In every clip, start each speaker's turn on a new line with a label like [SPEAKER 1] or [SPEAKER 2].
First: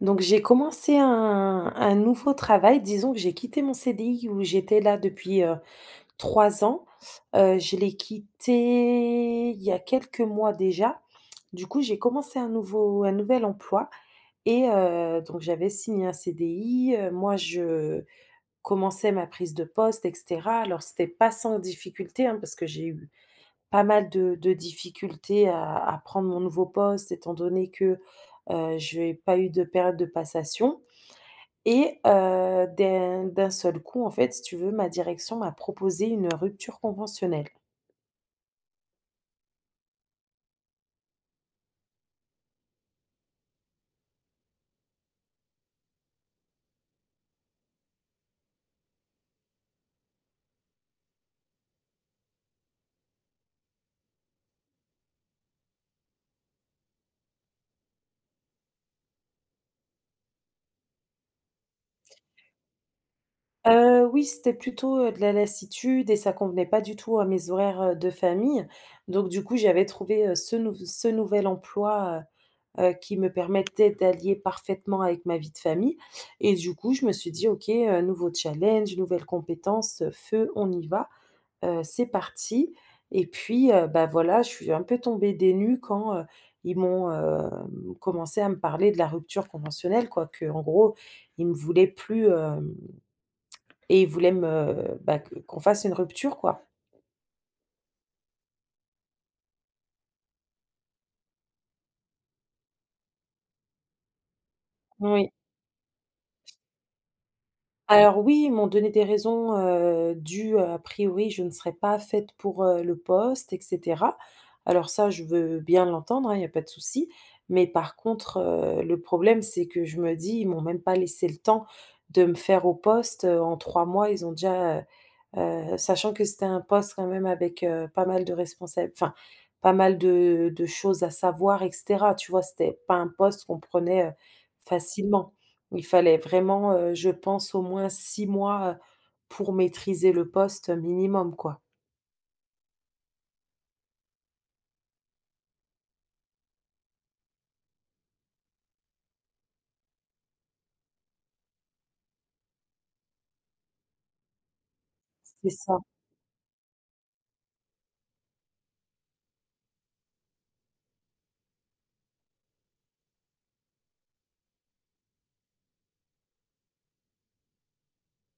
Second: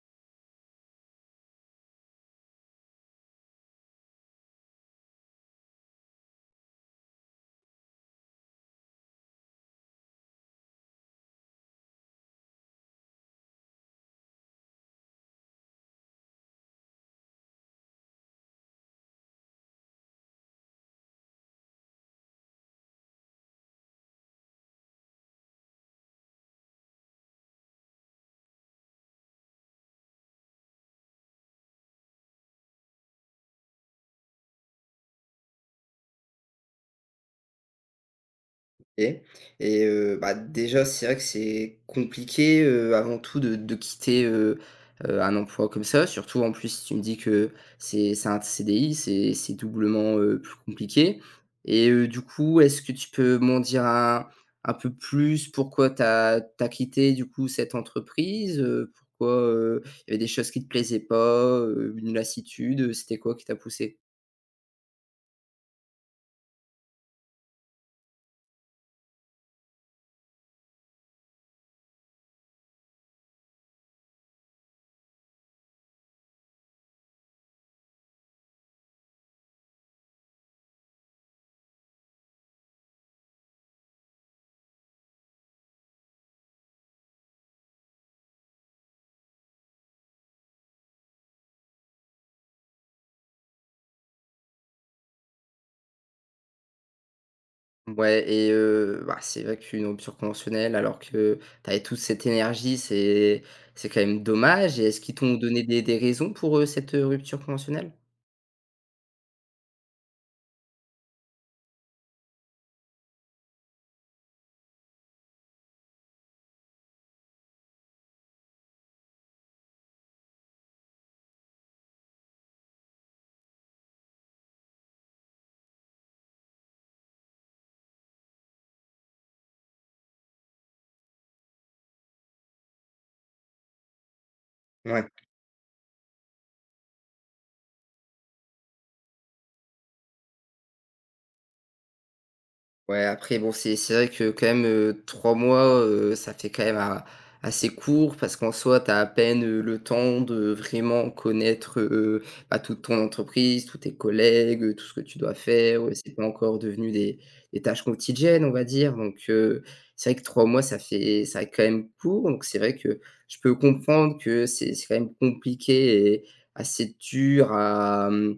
[SPEAKER 1] Donc j'ai commencé un nouveau travail. Disons que j'ai quitté mon CDI où j'étais là depuis, 3 ans. Je l'ai quitté il y a quelques mois déjà. Du coup, j'ai commencé un nouvel emploi et donc j'avais signé un CDI, moi je commençais ma prise de poste, et cetera. Alors c'était pas sans difficulté, hein, parce que j'ai eu pas mal de difficultés à prendre mon nouveau poste étant donné que, je n'ai pas eu de période de passation. Et d'un seul coup, en fait, si tu veux, ma direction m'a proposé une rupture conventionnelle.
[SPEAKER 2] Et Déjà, c'est vrai que c'est compliqué, avant tout de quitter, un emploi comme ça. Surtout, en plus, si tu me dis que c'est un CDI, c'est doublement, plus compliqué et du coup, est-ce que tu peux m'en dire un peu plus? Pourquoi tu as quitté, du coup, cette entreprise? Pourquoi, il y avait des choses qui te plaisaient pas, une lassitude, c'était quoi qui t'a poussé?
[SPEAKER 1] Oui, c'était plutôt, de la lassitude, et ça convenait pas du tout à mes horaires, de famille. Donc du coup, j'avais trouvé, ce nouvel emploi, qui me permettait d'allier parfaitement avec ma vie de famille, et du coup, je me suis dit: «OK, nouveau challenge, nouvelle compétence, feu, on y va». C'est parti. Et puis, bah, voilà, je suis un peu tombée des nues quand, ils m'ont, commencé à me parler de la rupture conventionnelle, quoi, que en gros, ils me voulaient plus, hem et ils voulaient me, bah, que qu'on fasse une rupture, quoi.
[SPEAKER 2] Ouais, et bah, c'est vrai qu'une rupture conventionnelle alors que tu avais toute cette énergie, c'est quand même dommage, et est-ce qu'ils
[SPEAKER 1] Oui.
[SPEAKER 2] t'ont donné des raisons pour, cette, rupture conventionnelle?
[SPEAKER 1] Alors oui, ils m'ont donné des raisons, dues, a priori, je ne serais pas faite pour, le poste, et cetera. Alors ça, je veux bien l'entendre, hein, il n'y a pas de souci. Mais par contre, le problème, c'est que je me dis: «Ils m'ont même pas laissé le temps de me faire au poste». En 3 mois, ils ont déjà, sachant que c'était un poste quand même avec, pas mal de responsa enfin, pas mal de choses à savoir, et cetera, tu vois? C'était pas un poste qu'on prenait, facilement. Il fallait vraiment, je pense au moins 6 mois, pour maîtriser le poste minimum, quoi.
[SPEAKER 2] Ouais, après bon, c'est vrai que quand même, 3 mois, ça fait quand même a assez court parce qu'en soi, tu as à peine, le temps de vraiment connaître, bah, toute ton entreprise, tous tes collègues, tout ce que tu dois
[SPEAKER 1] C'est ça.
[SPEAKER 2] faire, c'est pas encore devenu des tâches quotidiennes, on va dire. Donc c'est vrai que 3 mois, ça fait quand même court, donc c'est vrai que je peux comprendre que c'est quand même compliqué et assez dur. Mmh.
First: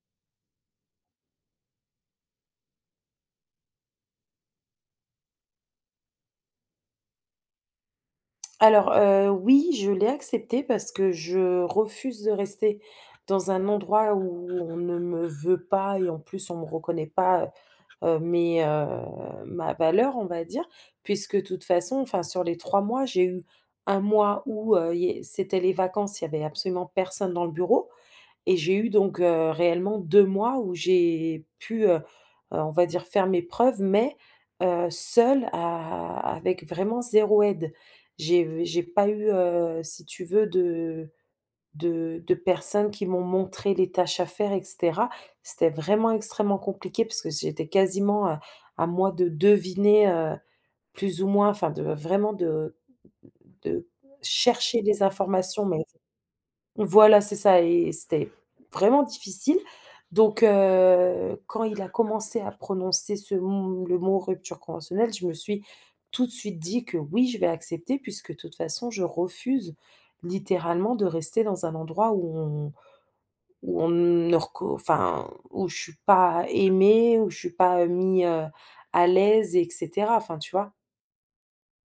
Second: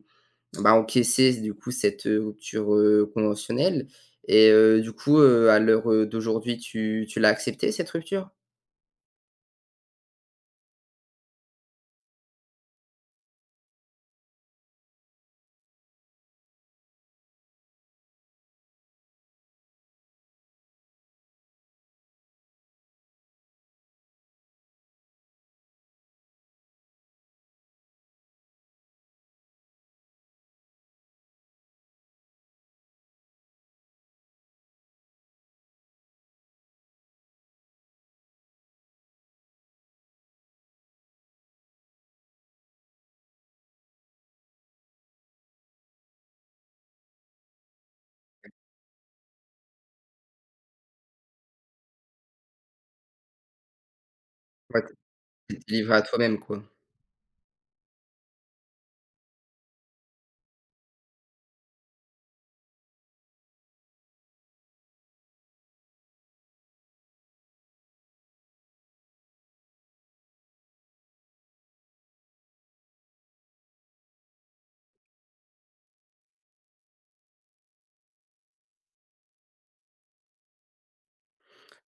[SPEAKER 2] Bah, encaisser du coup cette, rupture, conventionnelle, et du coup, à l'heure, d'aujourd'hui, tu l'as accepté, cette rupture?
[SPEAKER 1] Alors, oui, je l'ai accepté parce que je refuse de rester dans un endroit où on ne me veut pas et en plus on ne me reconnaît pas, ma valeur, on va dire, puisque de toute façon, enfin, sur les 3 mois, j'ai eu un mois où, c'était les vacances, il y avait absolument personne dans le bureau, et j'ai eu donc, réellement 2 mois où j'ai pu, on va dire faire mes preuves, mais, seule à avec vraiment zéro aide. J'ai pas eu, si tu veux, de personnes qui m'ont montré les tâches à faire, et cetera. C'était vraiment extrêmement compliqué parce que j'étais quasiment à moi de deviner, plus ou moins, enfin de vraiment de chercher
[SPEAKER 2] Ouais,
[SPEAKER 1] les
[SPEAKER 2] tu
[SPEAKER 1] informations,
[SPEAKER 2] t'es
[SPEAKER 1] mais
[SPEAKER 2] livré à toi-même, quoi.
[SPEAKER 1] voilà, c'est ça, et c'était vraiment difficile. Donc quand il a commencé à prononcer ce m le mot «rupture conventionnelle», je me suis tout de suite dit que oui, je vais accepter, puisque de toute façon je refuse littéralement de rester dans un endroit où on ne reco enfin, où je suis pas aimée, où je suis pas, mis, à l'aise, et cetera, enfin, tu vois?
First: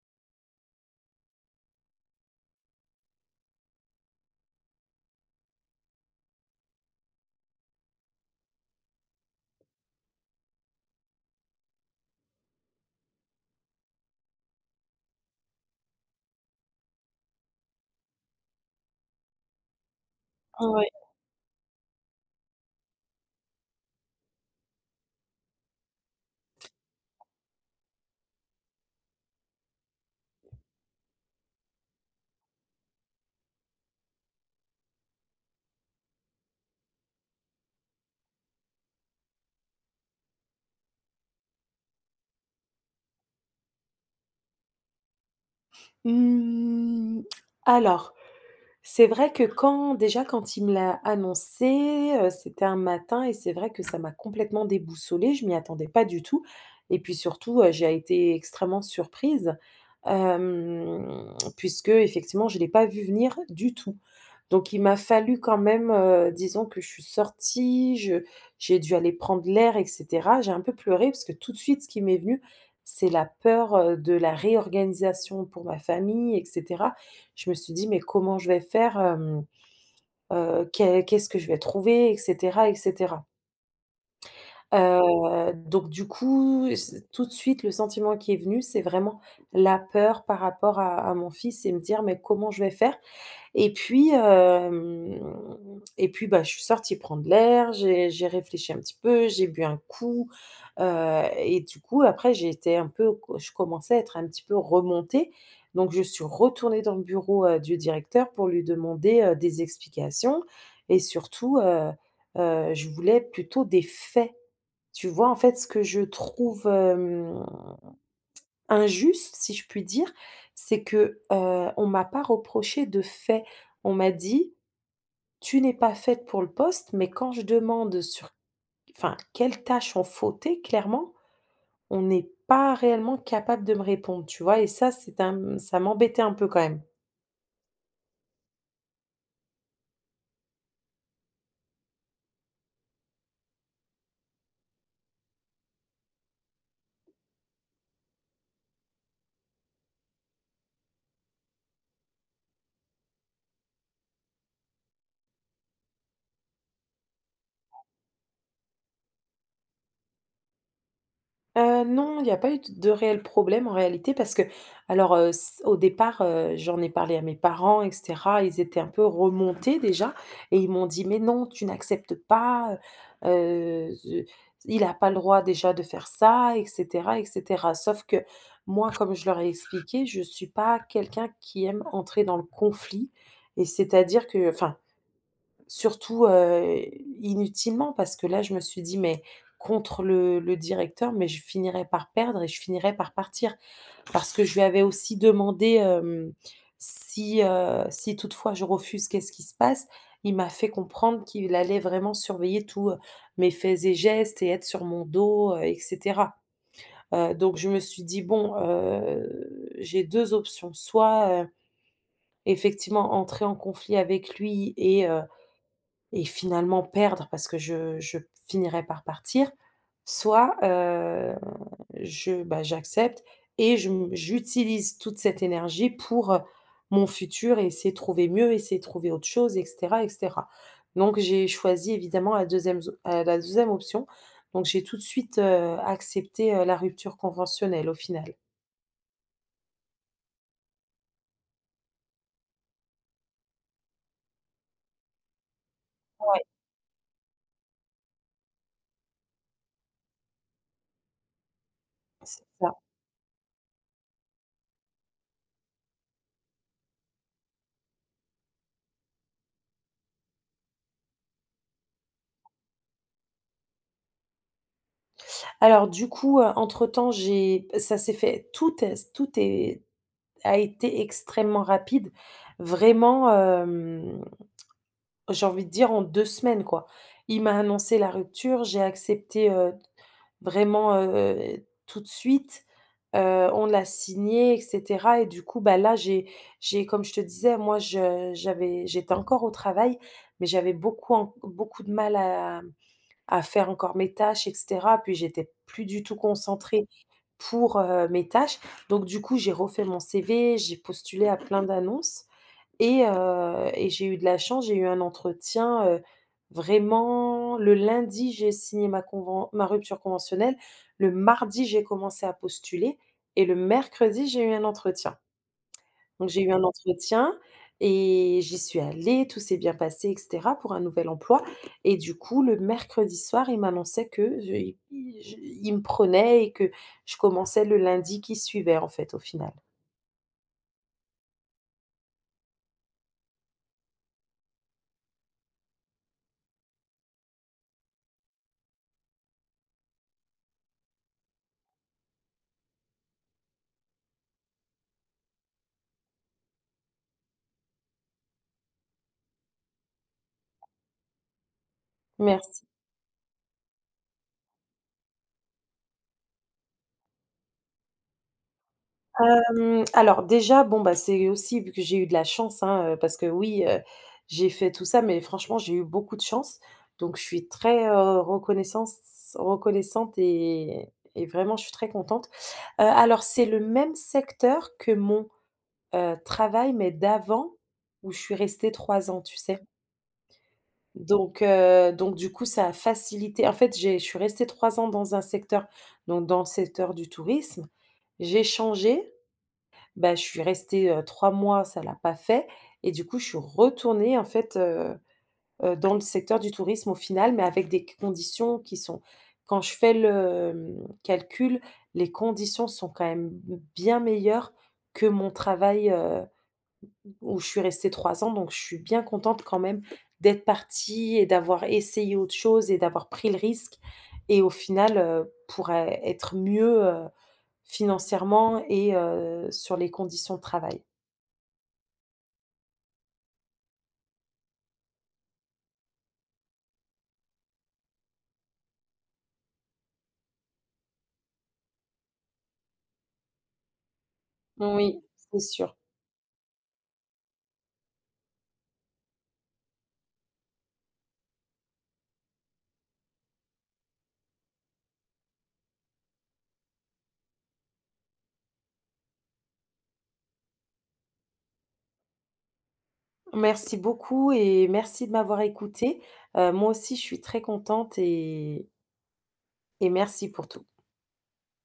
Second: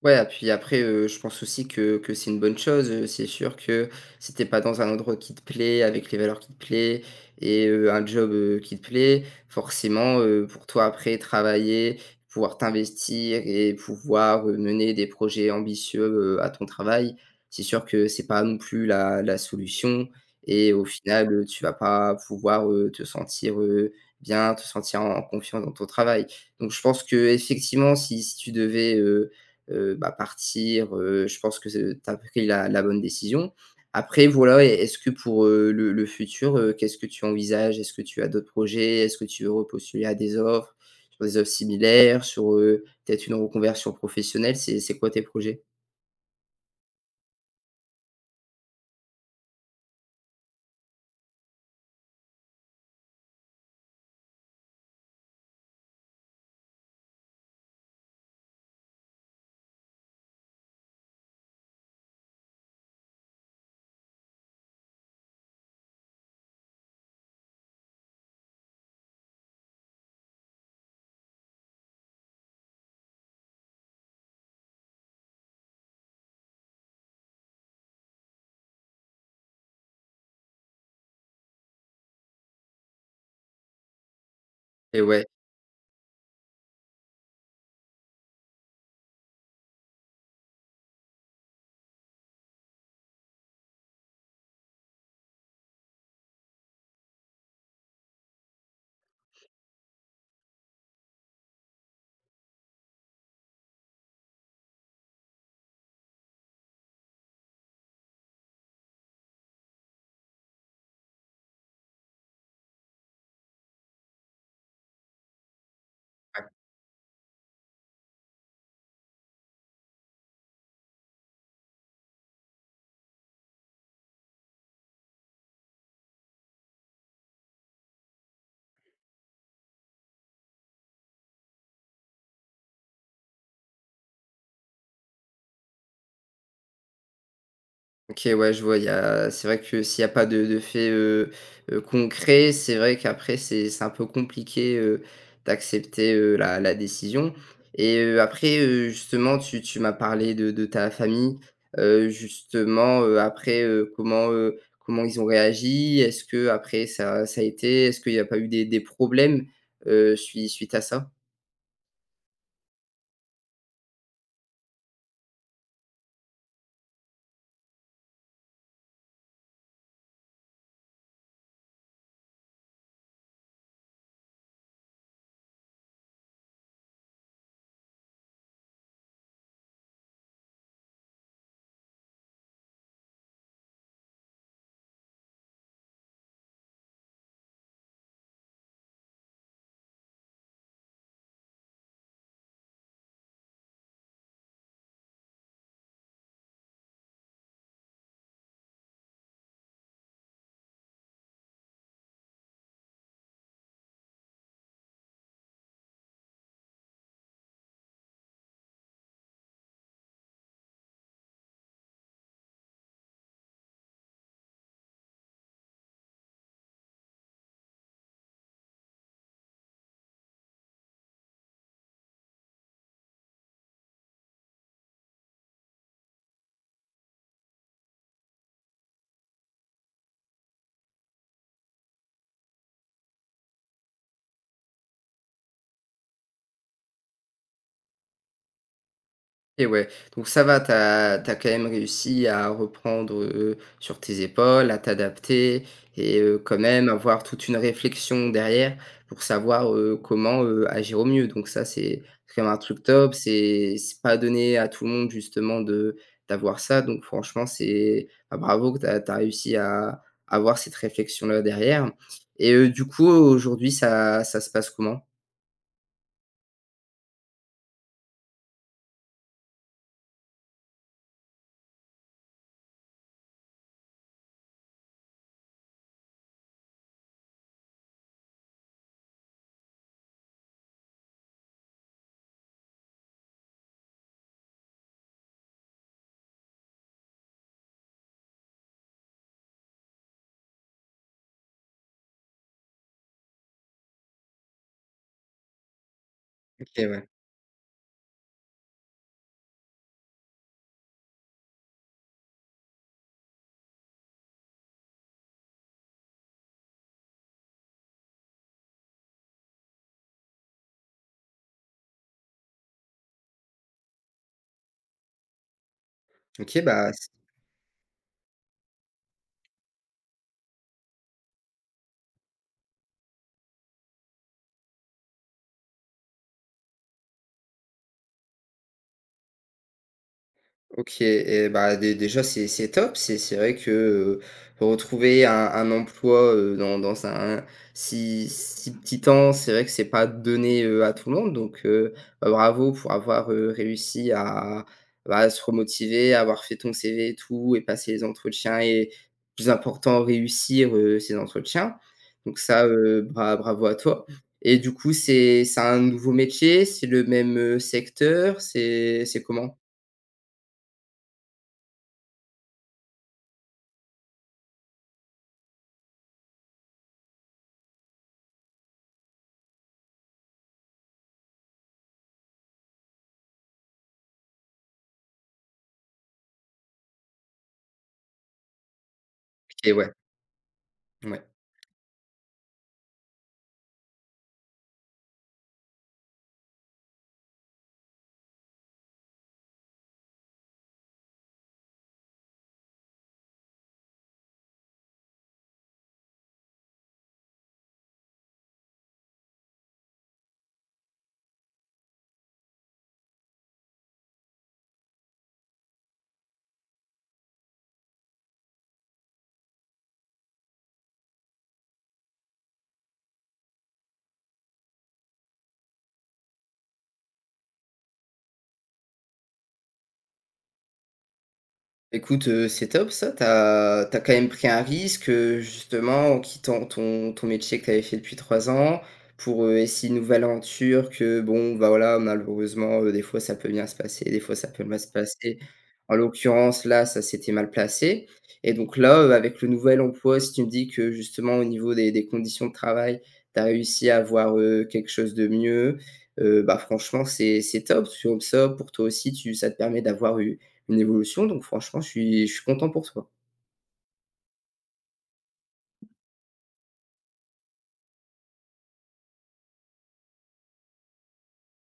[SPEAKER 2] Ouais, puis après, je pense aussi que c'est une bonne chose, c'est sûr que si tu pas dans un endroit qui te plaît, avec les valeurs qui te plaît et un job, qui te plaît, forcément, pour toi après travailler, pouvoir t'investir et pouvoir, mener des projets ambitieux, à ton travail, c'est sûr que c'est pas non plus la solution, et au
[SPEAKER 1] Ouais.
[SPEAKER 2] final, tu vas pas pouvoir, te sentir, bien, te sentir en confiance dans ton travail. Donc je pense que effectivement si bah, partir, je pense que c'est tu as pris la bonne décision. Après voilà, est-ce que pour, le futur, qu'est-ce que tu envisages? Est-ce que tu as d'autres projets? Est-ce que tu veux repostuler à des offres, sur des offres similaires, sur, peut-être une reconversion professionnelle? C'est quoi tes projets?
[SPEAKER 1] Mmh, alors, c'est vrai que quand il me l'a annoncé, c'était un matin, et c'est vrai que ça m'a complètement déboussolée, je m'y attendais pas du tout, et puis surtout, j'ai été extrêmement surprise, hem, puisque effectivement je l'ai pas vu venir du tout. Donc il m'a fallu quand même, disons que je suis sortie, je j'ai dû aller prendre l'air, et cetera. J'ai un peu pleuré parce que tout de suite ce qui m'est venu, c'est la peur, de la réorganisation pour ma famille, et cetera. Je me suis dit: «Mais comment je vais faire, qu'est-ce que je vais trouver?» et cetera, et cetera.
[SPEAKER 2] Et ouais.
[SPEAKER 1] Donc du coup, c tout de suite, le sentiment qui est venu, c'est vraiment la peur par rapport à mon fils, et me dire: «Mais comment je vais faire?» Et puis, bah, je suis sortie prendre l'air, j'ai réfléchi un petit peu, j'ai bu un coup, et du coup, après, j'étais un peu, je commençais à être un petit peu remontée. Donc je suis retournée dans le bureau, du directeur, pour lui demander, des explications, et surtout, je voulais plutôt des faits. Tu vois? En fait, ce que je trouve, injuste, si je puis dire, c'est que, on m'a pas reproché de faits. On m'a dit tu n'es pas faite pour le poste, mais quand je demande sur, enfin, quelles tâches ont fauté, clairement, on n'est pas réellement capable de me répondre, tu vois? Et ça, c'est un ça m'embêtait un peu quand même.
[SPEAKER 2] OK, ouais, je vois, il y a c'est vrai que s'il y a pas de fait, concret, c'est vrai qu'après c'est un peu compliqué, d'accepter, la décision, et après, justement, tu m'as parlé de ta famille, justement, après, comment, comment ils ont réagi? Est-ce que après ça a été? Est-ce qu'il y a pas eu des problèmes, suite à ça?
[SPEAKER 1] Non, il y a pas eu d de réel problème en réalité, parce que, alors, s au départ, j'en ai parlé à mes parents, et cetera. Ils étaient un peu remontés déjà, et ils m'ont dit: «Mais non, tu n'acceptes pas, ze il a pas le droit déjà de faire ça» et cetera, et cetera. Sauf que moi, comme je leur ai expliqué, je suis pas quelqu'un qui aime entrer dans le conflit, et c'est-à-dire que, enfin, surtout, inutilement, parce que là, je me suis dit: «Mais contre le directeur, mais je finirais par perdre et je finirais par partir». Parce que je lui avais aussi demandé, si toutefois je refuse, qu'est-ce qui se passe? Il m'a fait comprendre qu'il allait vraiment surveiller tous, mes faits et gestes et être sur mon dos, et cetera. Donc je me suis dit: «Bon, j'ai 2 options, soit, effectivement entrer en conflit avec lui,» et finalement perdre, parce que je finirais par partir, soit, je, bah, j'accepte, et je m j'utilise toute cette énergie pour, mon futur, et essayer de trouver mieux, essayer de trouver autre chose, et cetera, et cetera. Donc j'ai choisi évidemment la deuxième option. Donc j'ai tout de suite, accepté, la rupture conventionnelle au final.
[SPEAKER 2] Et ouais, donc ça va. T'as quand même réussi à reprendre, sur tes épaules, à t'adapter, et
[SPEAKER 1] Ouais,
[SPEAKER 2] quand même avoir toute une réflexion derrière pour savoir, comment, agir au mieux. Donc ça, c'est quand
[SPEAKER 1] c'est
[SPEAKER 2] même un
[SPEAKER 1] ça.
[SPEAKER 2] truc top, c'est pas donné à tout le monde justement de d'avoir ça. Donc franchement, c'est bah, bravo que t'as réussi à avoir cette réflexion-là derrière, et du coup, aujourd'hui, ça se passe comment?
[SPEAKER 1] Alors du coup, entre temps, j'ai ça s'est fait tout est a été extrêmement rapide. Vraiment, j'ai envie de dire, en 2 semaines, quoi. Il m'a annoncé la rupture, j'ai accepté, vraiment, tout de suite. On l'a signé, et cetera, et du coup, bah, là, j'ai comme je te disais, moi, je j'étais encore au travail, mais j'avais beaucoup de mal à faire encore mes tâches, et cetera. Puis j'étais plus du tout concentrée
[SPEAKER 2] OK, ouais.
[SPEAKER 1] pour, mes tâches. Donc du coup, j'ai refait mon CV, j'ai postulé à plein d'annonces, et j'ai eu de la chance, j'ai eu un entretien, vraiment le lundi, j'ai signé ma rupture conventionnelle. Le mardi, j'ai commencé à postuler, et le mercredi, j'ai eu un entretien. Donc j'ai eu
[SPEAKER 2] OK,
[SPEAKER 1] un
[SPEAKER 2] bah.
[SPEAKER 1] entretien, et j'y suis allée, tout s'est bien passé, et cetera, pour un nouvel emploi, et du coup, le mercredi soir, il m'annonçait que je i je il me prenait, et que je commençais le lundi qui suivait, en fait, au final.
[SPEAKER 2] OK, et bah, dé déjà, c'est top. C'est vrai que, heu, retrouver un emploi, dans un si petit temps, c'est vrai que c'est pas donné, à tout le monde, donc bah, bravo pour avoir, réussi à, bah, se remotiver, avoir fait ton CV, et tout, et passer les entretiens et plus important, réussir, ces entretiens. Donc
[SPEAKER 1] Merci.
[SPEAKER 2] ça, bravo à toi. Et du coup, c'est un nouveau métier? C'est le même, secteur? C'est comment?
[SPEAKER 1] Alors déjà, bon, bah, c'est aussi vu que j'ai eu de la chance, hein, parce que oui, j'ai fait tout ça, mais franchement, j'ai eu beaucoup de chance. Donc je suis très, reconnaissance reconnaissante, et vraiment je suis très contente. Alors c'est le même secteur que mon, travail, mais d'avant, où je suis restée 3 ans, tu sais?
[SPEAKER 2] OK, ouais, ouais.
[SPEAKER 1] Donc du coup, ça a facilité, en fait, j'ai je suis restée 3 ans dans un secteur, donc dans le secteur du tourisme. J'ai changé, bah, je suis restée, 3 mois, ça l'a pas fait, et du coup, je suis retournée, en fait, dans le secteur du tourisme au final, mais avec des conditions qui sont quand je fais le, mmh, calcul, les conditions sont quand même bien meilleures que mon travail, où je suis restée 3 ans, donc je suis bien contente quand même d'être partie, et d'avoir essayé autre chose, et d'avoir pris le risque, et au final, pour é être mieux, financièrement, et sur les conditions de travail.
[SPEAKER 2] Écoute, c'est top ça. T'as quand même pris un risque, justement, en quittant ton métier que t'avais fait depuis 3 ans, pour, essayer une nouvelle aventure. Que bon, bah, voilà, malheureusement, des fois ça peut bien se passer, des fois ça peut mal se
[SPEAKER 1] Oui,
[SPEAKER 2] passer.
[SPEAKER 1] c'est sûr.
[SPEAKER 2] En l'occurrence, là, ça s'était mal placé, et donc là, avec le nouvel emploi, si tu me dis que justement au niveau des conditions de travail, t'as réussi à avoir, quelque chose de mieux, bah, franchement c'est top. Comme ça, pour toi aussi, tu ça te permet d'avoir eu une évolution, donc franchement, je suis content pour toi.
[SPEAKER 1] Merci beaucoup, et merci de m'avoir écoutée. Moi aussi, je suis très contente et merci pour tout